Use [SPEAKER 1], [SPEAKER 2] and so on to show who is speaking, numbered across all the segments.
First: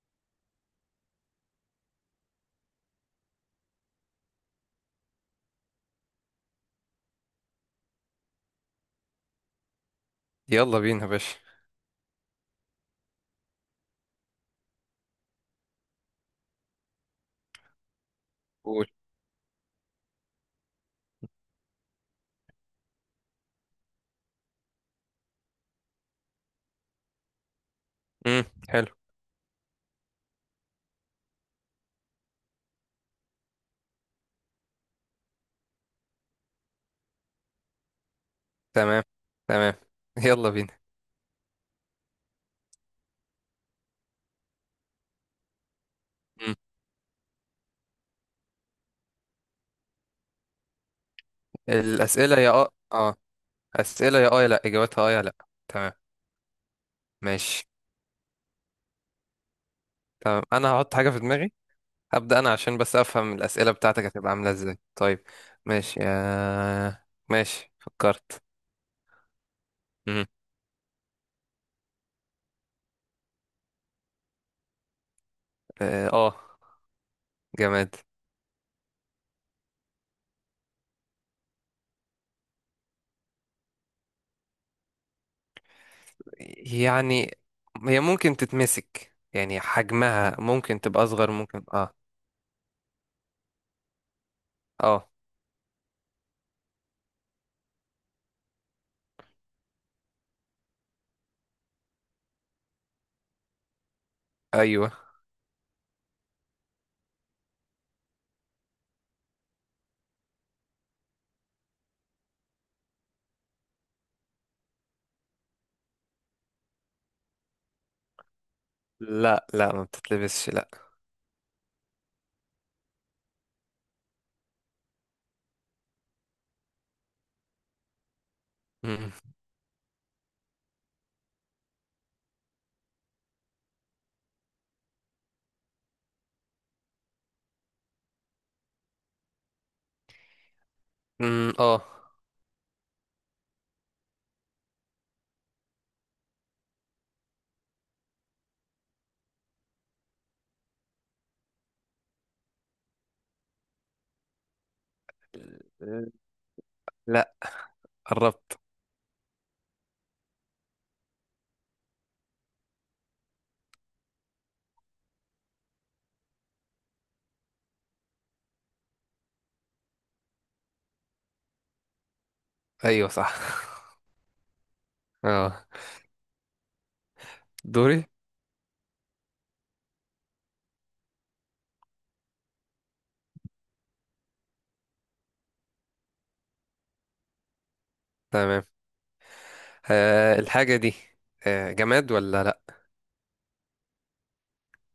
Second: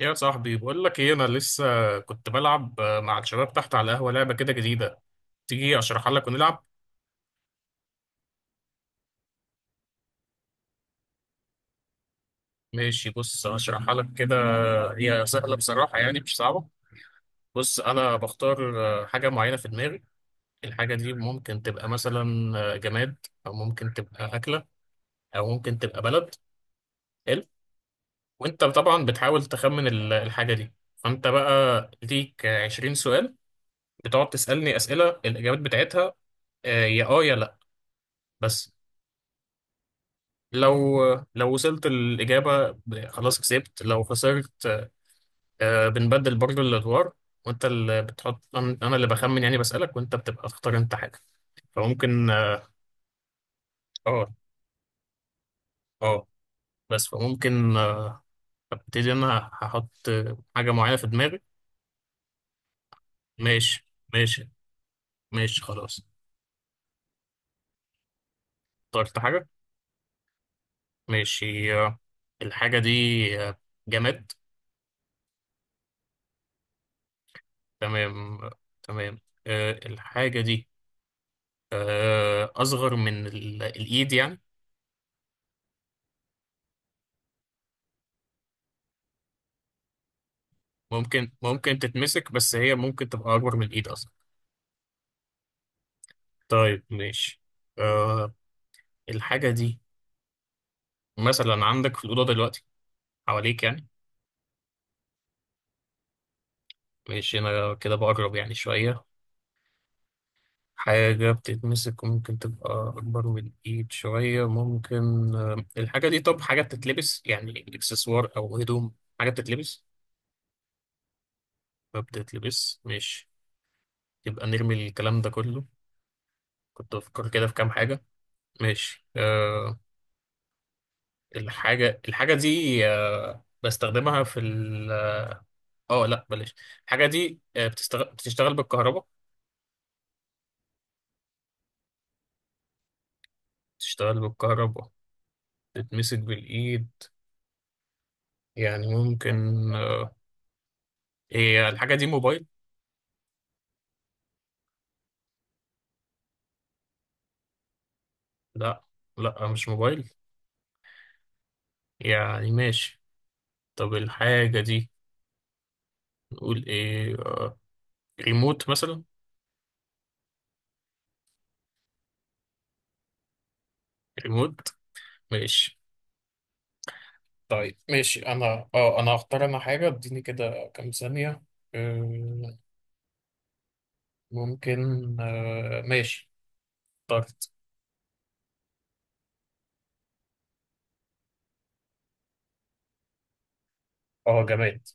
[SPEAKER 1] يا صاحبي بقول لك ايه؟ انا لسه كنت بلعب مع الشباب تحت على القهوه لعبه كده جديده. تيجي اشرحها لك ونلعب.
[SPEAKER 2] يلا بينا يا باشا.
[SPEAKER 1] ماشي، بص اشرحها لك كده. هي سهله بصراحه، يعني مش صعبه. بص، انا بختار
[SPEAKER 2] قول.
[SPEAKER 1] حاجه معينه في دماغي. الحاجه دي ممكن تبقى مثلا جماد، او ممكن تبقى اكله، او ممكن تبقى بلد. حلو.
[SPEAKER 2] امم.
[SPEAKER 1] وانت
[SPEAKER 2] حلو.
[SPEAKER 1] طبعا بتحاول تخمن الحاجه دي. فانت بقى ليك 20 سؤال بتقعد تسالني اسئله الاجابات بتاعتها يا اه يا لا، بس.
[SPEAKER 2] تمام، تمام. يلا بينا.
[SPEAKER 1] لو لو وصلت الإجابة خلاص كسبت، لو خسرت. بنبدل
[SPEAKER 2] امم.
[SPEAKER 1] برضو الأدوار، وأنت اللي بتحط، أنا اللي بخمن، يعني بسألك وأنت بتبقى تختار أنت حاجة. فممكن
[SPEAKER 2] الأسئلة يا
[SPEAKER 1] آه.
[SPEAKER 2] اه، أسئلة يا
[SPEAKER 1] آه
[SPEAKER 2] اه يا لا، إجابتها اه يا لا. تمام.
[SPEAKER 1] آه، بس
[SPEAKER 2] ماشي.
[SPEAKER 1] فممكن آه، أبتدي أنا. هحط
[SPEAKER 2] تمام.
[SPEAKER 1] حاجة
[SPEAKER 2] أنا هحط
[SPEAKER 1] معينة في
[SPEAKER 2] حاجة في
[SPEAKER 1] دماغي.
[SPEAKER 2] دماغي. هبدأ أنا عشان بس أفهم الأسئلة
[SPEAKER 1] ماشي
[SPEAKER 2] بتاعتك هتبقى
[SPEAKER 1] ماشي
[SPEAKER 2] عاملة إزاي. طيب،
[SPEAKER 1] ماشي
[SPEAKER 2] ماشي.
[SPEAKER 1] خلاص.
[SPEAKER 2] آه. ماشي، فكرت.
[SPEAKER 1] اخترت حاجة.
[SPEAKER 2] امم.
[SPEAKER 1] ماشي. الحاجة دي آه، جماد.
[SPEAKER 2] اه. آه، جماد.
[SPEAKER 1] تمام تمام. الحاجة دي أصغر من الإيد يعني.
[SPEAKER 2] يعني هي ممكن تتمسك، يعني حجمها ممكن تبقى
[SPEAKER 1] ممكن
[SPEAKER 2] أصغر، ممكن.
[SPEAKER 1] ممكن
[SPEAKER 2] اه.
[SPEAKER 1] تتمسك، بس هي ممكن تبقى أكبر من الإيد أصلا.
[SPEAKER 2] اه.
[SPEAKER 1] طيب ماشي. أه، الحاجة دي مثلا عندك في الأوضة دلوقتي، حواليك يعني.
[SPEAKER 2] أيوه.
[SPEAKER 1] ماشي، أنا كده بقرب يعني شوية. حاجة بتتمسك وممكن تبقى أكبر من الإيد شوية، ممكن أه. الحاجة دي، طب حاجة بتتلبس؟ يعني إكسسوار أو هدوم، حاجة
[SPEAKER 2] لا، لا
[SPEAKER 1] بتتلبس.
[SPEAKER 2] ما بتتلبسش، لا.
[SPEAKER 1] ما بتتلبس، ماشي. يبقى نرمي الكلام ده كله، كنت بفكر كده في كام حاجة. ماشي أه. الحاجة دي بستخدمها في ال، اه لا بلاش. الحاجة دي بتشتغل بالكهرباء.
[SPEAKER 2] امم. اه.
[SPEAKER 1] بتشتغل بالكهرباء، بتتمسك بالإيد، يعني ممكن. آه، هي الحاجة دي موبايل؟
[SPEAKER 2] لا، قربت.
[SPEAKER 1] لا. لا مش موبايل، يعني ماشي. طب الحاجة دي نقول ايه، ريموت مثلا؟
[SPEAKER 2] ايوه، صح.
[SPEAKER 1] ريموت.
[SPEAKER 2] اه.
[SPEAKER 1] ماشي. طيب
[SPEAKER 2] دوري.
[SPEAKER 1] ماشي، انا انا هختار انا حاجة، اديني كده كام ثانية. آه، ممكن ماشي، اخترت.
[SPEAKER 2] تمام. آه، الحاجة دي. آه، جماد ولا لا؟
[SPEAKER 1] اه، جماد.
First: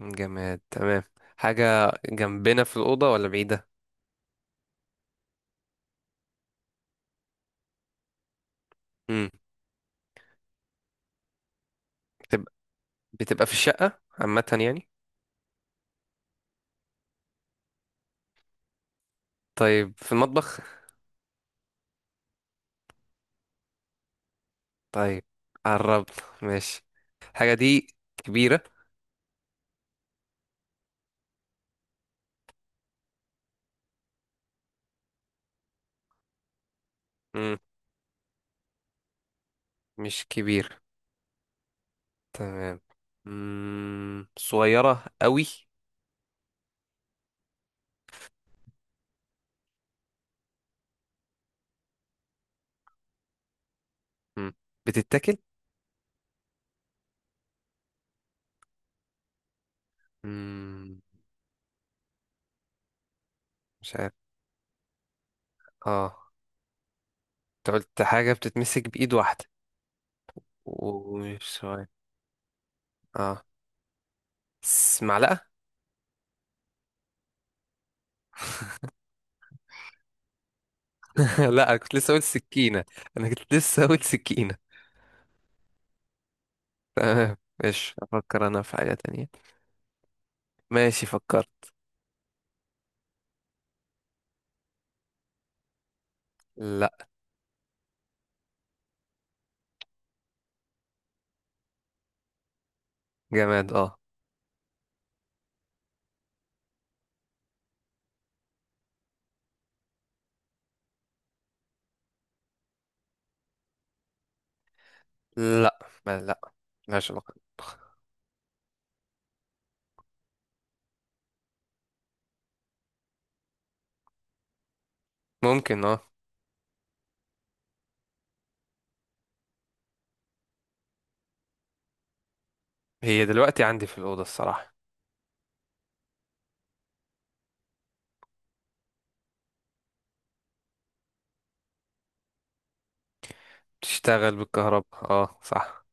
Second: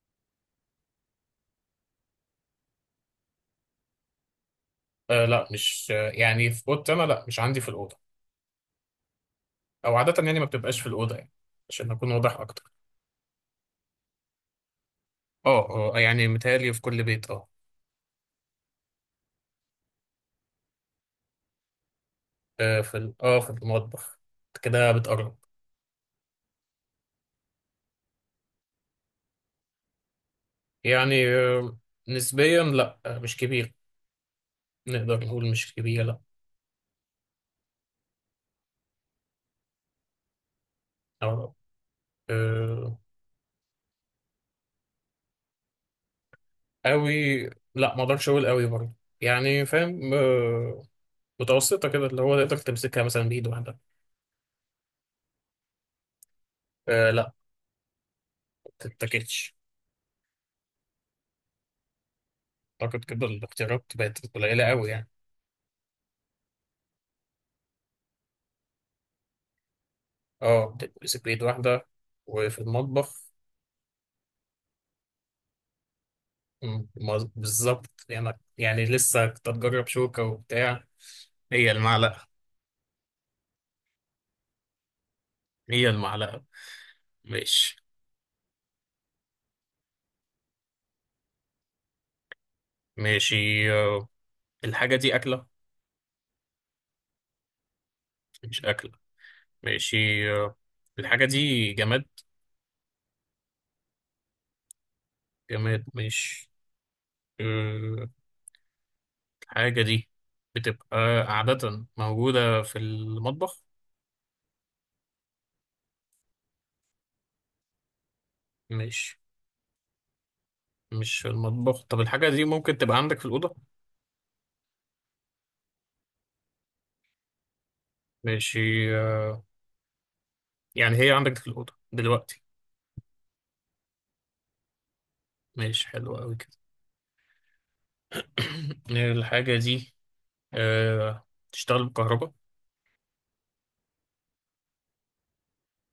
[SPEAKER 2] جماد. تمام. حاجة جنبنا في الأوضة ولا بعيدة؟
[SPEAKER 1] لا، مش يعني في اوضتي انا لا، مش عندي في الاوضه.
[SPEAKER 2] امم.
[SPEAKER 1] او عاده يعني ما بتبقاش في الاوضه يعني، عشان اكون واضح
[SPEAKER 2] بتبقى
[SPEAKER 1] اكتر.
[SPEAKER 2] بتبقى في الشقة عامة يعني؟
[SPEAKER 1] اه اه، يعني متهيألي في كل بيت، اه.
[SPEAKER 2] طيب، في المطبخ.
[SPEAKER 1] في في المطبخ. كده
[SPEAKER 2] طيب.
[SPEAKER 1] بتقرب.
[SPEAKER 2] قربت. ماشي. الحاجة دي كبيرة؟
[SPEAKER 1] يعني آه، نسبيا لا، آه مش كبير. نقدر نقول مش كبيره، لا.
[SPEAKER 2] امم. مش كبيرة.
[SPEAKER 1] أو
[SPEAKER 2] تمام.
[SPEAKER 1] آه
[SPEAKER 2] امم. صغيرة قوي؟
[SPEAKER 1] قوي؟ لا، ما اقدرش اقول قوي برضه. يعني فاهم آه، متوسطه كده، اللي هو تقدر تمسكها مثلا بايد واحده.
[SPEAKER 2] امم. بتتاكل؟
[SPEAKER 1] لا، ما تتاكلش.
[SPEAKER 2] امم.
[SPEAKER 1] اعتقد كده الاختيارات
[SPEAKER 2] مش عارف.
[SPEAKER 1] بقت قليله قوي يعني.
[SPEAKER 2] اه. انت قلت حاجة بتتمسك بإيد واحدة،
[SPEAKER 1] اه، بتتمسك بإيد
[SPEAKER 2] ومش
[SPEAKER 1] واحدة،
[SPEAKER 2] سؤال.
[SPEAKER 1] وفي المطبخ.
[SPEAKER 2] اه. معلقة؟
[SPEAKER 1] بالظبط، يعني يعني لسه كنت أتجرب شوكة وبتاع.
[SPEAKER 2] لا،
[SPEAKER 1] هي
[SPEAKER 2] انا كنت لسه اقول
[SPEAKER 1] المعلقة.
[SPEAKER 2] سكينة. انا كنت لسه اقول سكينة.
[SPEAKER 1] هي المعلقة.
[SPEAKER 2] تمام.
[SPEAKER 1] ماشي.
[SPEAKER 2] ماشي، افكر انا في حاجة تانية. ماشي، فكرت.
[SPEAKER 1] ماشي آه، الحاجة دي أكلة؟
[SPEAKER 2] لا.
[SPEAKER 1] مش أكلة، ماشي. آه، الحاجة دي جماد.
[SPEAKER 2] جماد، اه.
[SPEAKER 1] جماد، مش آه، الحاجة دي بتبقى عادة موجودة في المطبخ.
[SPEAKER 2] لا. ما لا، ملهاش علاقة.
[SPEAKER 1] مش مش في المطبخ. طب الحاجة دي ممكن تبقى عندك في الأوضة؟
[SPEAKER 2] ممكن، اه.
[SPEAKER 1] ماشي آه، يعني هي عندك في الأوضة دلوقتي.
[SPEAKER 2] هي دلوقتي عندي في الأوضة الصراحة.
[SPEAKER 1] ماشي، حلو أوي كده. الحاجة دي أه... تشتغل بالكهرباء.
[SPEAKER 2] بتشتغل بالكهرباء، اه صح.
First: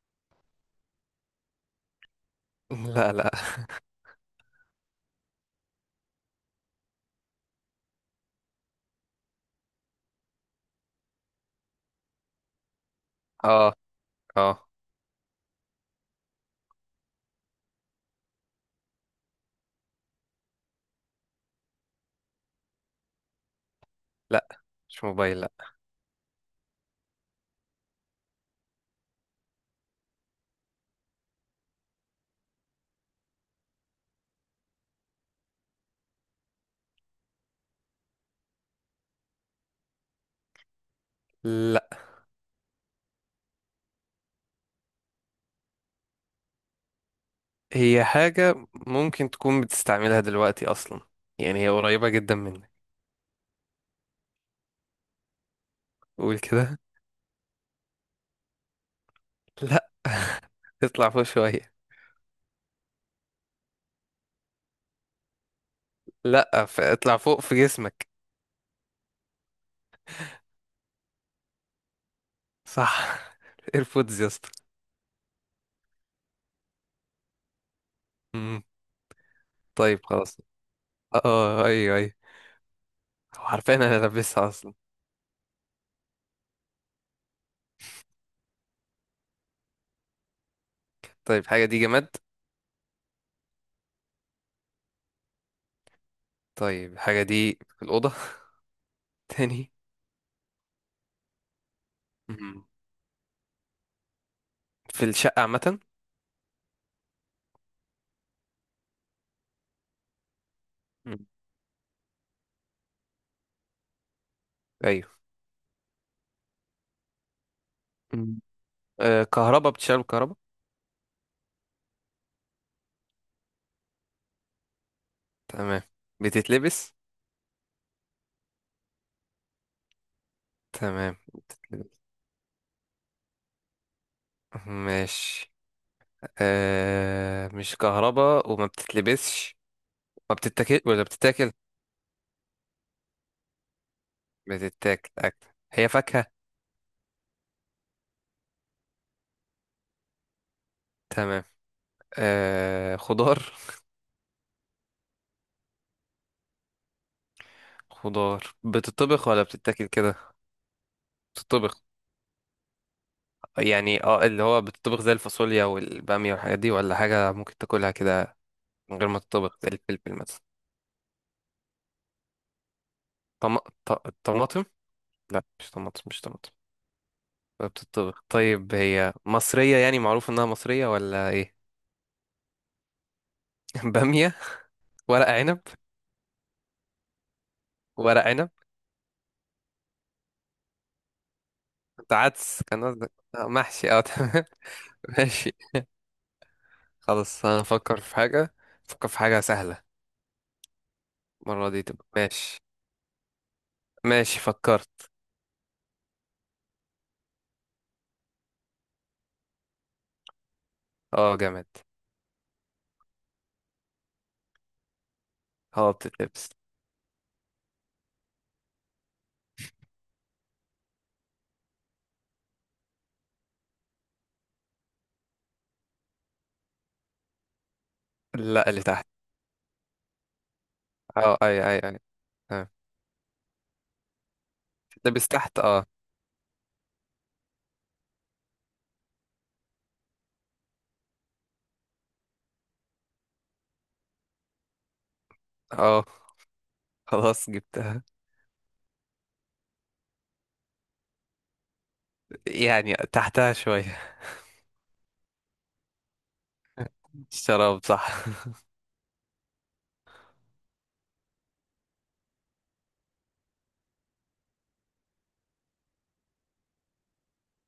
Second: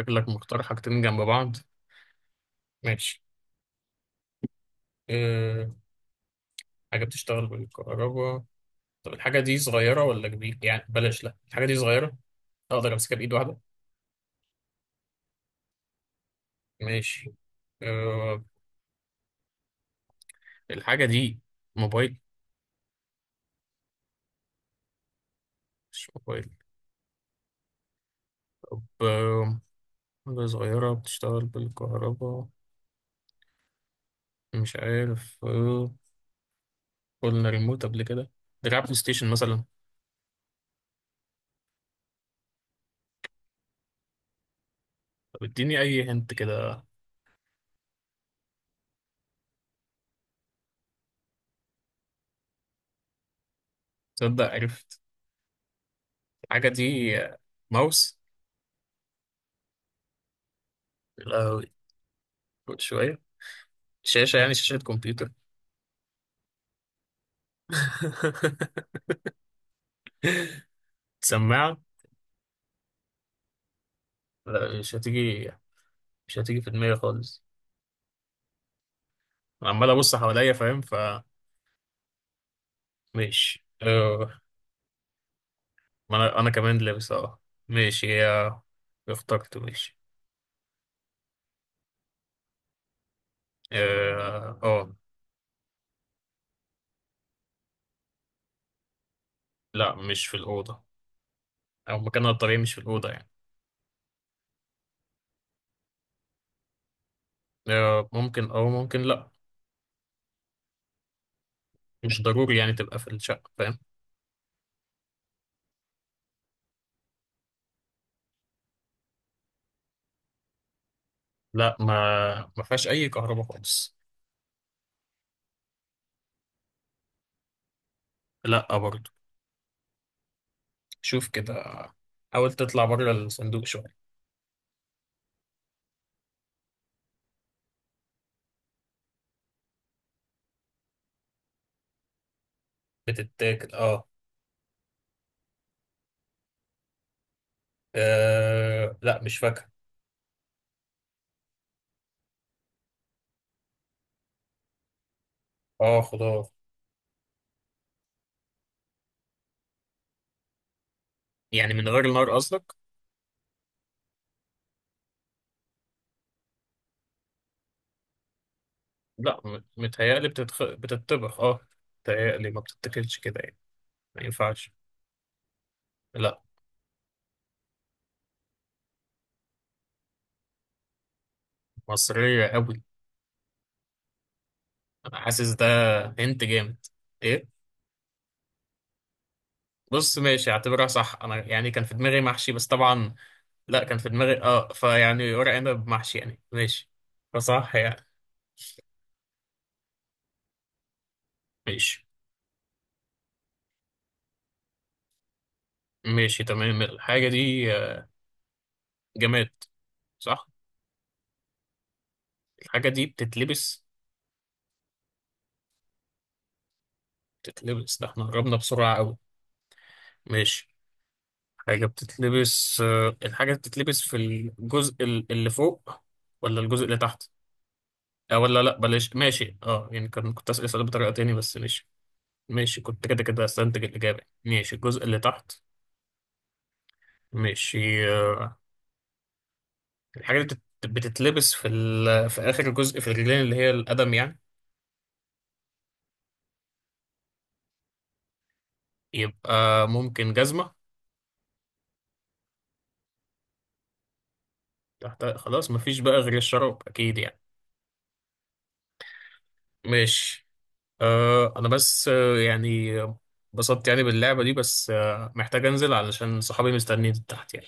[SPEAKER 1] شكلك مختار حاجتين جنب بعض.
[SPEAKER 2] لا،
[SPEAKER 1] ماشي
[SPEAKER 2] لا.
[SPEAKER 1] أه... حاجة بتشتغل بالكهرباء. طب الحاجة دي صغيرة ولا كبيرة؟ يعني بلاش، لأ الحاجة دي صغيرة، أقدر أمسكها بإيد واحدة.
[SPEAKER 2] اه. اه.
[SPEAKER 1] ماشي أه... الحاجة دي موبايل؟
[SPEAKER 2] لا، مش موبايل، لا.
[SPEAKER 1] مش موبايل. طب حاجة صغيرة بتشتغل بالكهرباء، مش عارف قلنا ريموت قبل كده، دراع بلاي ستيشن مثلا.
[SPEAKER 2] لا.
[SPEAKER 1] طب اديني أي هنت كده.
[SPEAKER 2] هي حاجة ممكن تكون بتستعملها دلوقتي أصلا، يعني هي قريبة جدا منك.
[SPEAKER 1] تصدق عرفت.
[SPEAKER 2] قول
[SPEAKER 1] الحاجة
[SPEAKER 2] كده.
[SPEAKER 1] دي ماوس.
[SPEAKER 2] لا، اطلع فوق
[SPEAKER 1] لا
[SPEAKER 2] شوية.
[SPEAKER 1] شوية. شاشة، يعني شاشة كمبيوتر.
[SPEAKER 2] لا، اطلع فوق في جسمك.
[SPEAKER 1] سماعة.
[SPEAKER 2] صح. ايربودز يا اسطى.
[SPEAKER 1] لا، مش هتيجي، مش هتيجي في دماغي خالص.
[SPEAKER 2] مم.
[SPEAKER 1] أنا عمال
[SPEAKER 2] طيب
[SPEAKER 1] أبص
[SPEAKER 2] خلاص.
[SPEAKER 1] حواليا، فاهم.
[SPEAKER 2] اه. آه، ايوه، ايوه. هو
[SPEAKER 1] فماشي
[SPEAKER 2] عارفين انا
[SPEAKER 1] أه.
[SPEAKER 2] لابسها اصلا.
[SPEAKER 1] ما أنا، أنا كمان لابس أه. ماشي، هي، اخترت. ماشي
[SPEAKER 2] طيب، حاجة دي جماد.
[SPEAKER 1] أه آه.
[SPEAKER 2] طيب، الحاجة دي في الأوضة؟ تاني.
[SPEAKER 1] لا، مش في الأوضة، أو مكانها الطبيعي
[SPEAKER 2] مم.
[SPEAKER 1] مش في الأوضة يعني.
[SPEAKER 2] في الشقة عامة.
[SPEAKER 1] أه ممكن أو ممكن لأ،
[SPEAKER 2] مم.
[SPEAKER 1] مش ضروري يعني تبقى في الشقة، فاهم.
[SPEAKER 2] ايوه. مم. آه كهربا، بتشتغل بالكهرباء.
[SPEAKER 1] لأ، ما فيهاش أي كهرباء خالص.
[SPEAKER 2] تمام. بتتلبس؟
[SPEAKER 1] لأ برضه.
[SPEAKER 2] تمام،
[SPEAKER 1] شوف كده،
[SPEAKER 2] بتتلبس.
[SPEAKER 1] حاول تطلع بره الصندوق شوية.
[SPEAKER 2] ماشي. آه، مش كهربا وما بتتلبسش. ما بتتاكل ولا بتتاكل؟
[SPEAKER 1] بتتاكل، اه.
[SPEAKER 2] بتتاكل. هي فاكهة؟
[SPEAKER 1] لا، مش فاكهة.
[SPEAKER 2] تمام. آه، خضار.
[SPEAKER 1] اه، خضار.
[SPEAKER 2] خضار بتطبخ ولا بتتاكل كده؟
[SPEAKER 1] يعني
[SPEAKER 2] بتطبخ.
[SPEAKER 1] من غير النار قصدك؟
[SPEAKER 2] يعني اه، اللي هو بتطبخ زي الفاصوليا والبامية والحاجات دي، ولا حاجة ممكن تاكلها كده من غير ما
[SPEAKER 1] لا
[SPEAKER 2] تطبخ
[SPEAKER 1] م-
[SPEAKER 2] زي الفلفل
[SPEAKER 1] متهيألي
[SPEAKER 2] مثلا؟
[SPEAKER 1] بتتخ... بتتطبخ اه. متهيألي ما بتتاكلش كده يعني،
[SPEAKER 2] طم... ط...
[SPEAKER 1] ما
[SPEAKER 2] طماطم.
[SPEAKER 1] ينفعش.
[SPEAKER 2] لا، مش طماطم، مش
[SPEAKER 1] لا.
[SPEAKER 2] طماطم. ولا بتطبخ؟ طيب هي مصرية، يعني معروف انها مصرية ولا ايه؟
[SPEAKER 1] مصرية قوي.
[SPEAKER 2] بامية؟
[SPEAKER 1] أنا
[SPEAKER 2] ورق
[SPEAKER 1] حاسس
[SPEAKER 2] عنب.
[SPEAKER 1] ده. هنت جامد. ايه؟
[SPEAKER 2] ورق عنب.
[SPEAKER 1] بص ماشي، اعتبرها صح. انا يعني كان في
[SPEAKER 2] انت
[SPEAKER 1] دماغي محشي،
[SPEAKER 2] عدس
[SPEAKER 1] بس
[SPEAKER 2] كان قصدك؟
[SPEAKER 1] طبعا
[SPEAKER 2] آه،
[SPEAKER 1] لا،
[SPEAKER 2] محشي،
[SPEAKER 1] كان
[SPEAKER 2] اه
[SPEAKER 1] في دماغي
[SPEAKER 2] تمام.
[SPEAKER 1] اه، فيعني
[SPEAKER 2] ماشي.
[SPEAKER 1] ورق عنب محشي يعني، ماشي.
[SPEAKER 2] خلاص، انا
[SPEAKER 1] فصح
[SPEAKER 2] افكر
[SPEAKER 1] يعني.
[SPEAKER 2] في حاجة. افكر في حاجة سهلة المرة دي
[SPEAKER 1] ماشي
[SPEAKER 2] تبقى. ماشي. ماشي، فكرت.
[SPEAKER 1] ماشي، تمام. الحاجة دي جماد، صح.
[SPEAKER 2] اه، جامد.
[SPEAKER 1] الحاجة دي بتتلبس.
[SPEAKER 2] اه، بتتلبس.
[SPEAKER 1] بتتلبس، ده احنا قربنا بسرعة قوي. ماشي. حاجة بتتلبس الحاجة بتتلبس في الجزء اللي فوق ولا الجزء اللي تحت؟ اه، ولا
[SPEAKER 2] لا،
[SPEAKER 1] لا
[SPEAKER 2] اللي تحت.
[SPEAKER 1] بلاش، ماشي. اه يعني كان، كنت أسأل السؤال بطريقة تاني
[SPEAKER 2] اه،
[SPEAKER 1] بس
[SPEAKER 2] اي اي
[SPEAKER 1] ماشي.
[SPEAKER 2] اي. اه،
[SPEAKER 1] ماشي، كنت كده كده استنتج الإجابة. ماشي، الجزء اللي
[SPEAKER 2] بتتلبس
[SPEAKER 1] تحت.
[SPEAKER 2] تحت، اه.
[SPEAKER 1] ماشي الحاجة بتتلبس في ال... في آخر جزء في الرجلين، اللي هي القدم يعني.
[SPEAKER 2] اه. خلاص جبتها.
[SPEAKER 1] يبقى ممكن جزمة؟
[SPEAKER 2] يعني تحتها شوية.
[SPEAKER 1] تحت؟ خلاص، مفيش بقى غير الشراب، أكيد يعني.
[SPEAKER 2] الشراب، صح.
[SPEAKER 1] ماشي. أه انا بس انبسطت يعني باللعبة دي، بس محتاج انزل علشان صحابي مستنيين تحت يعني.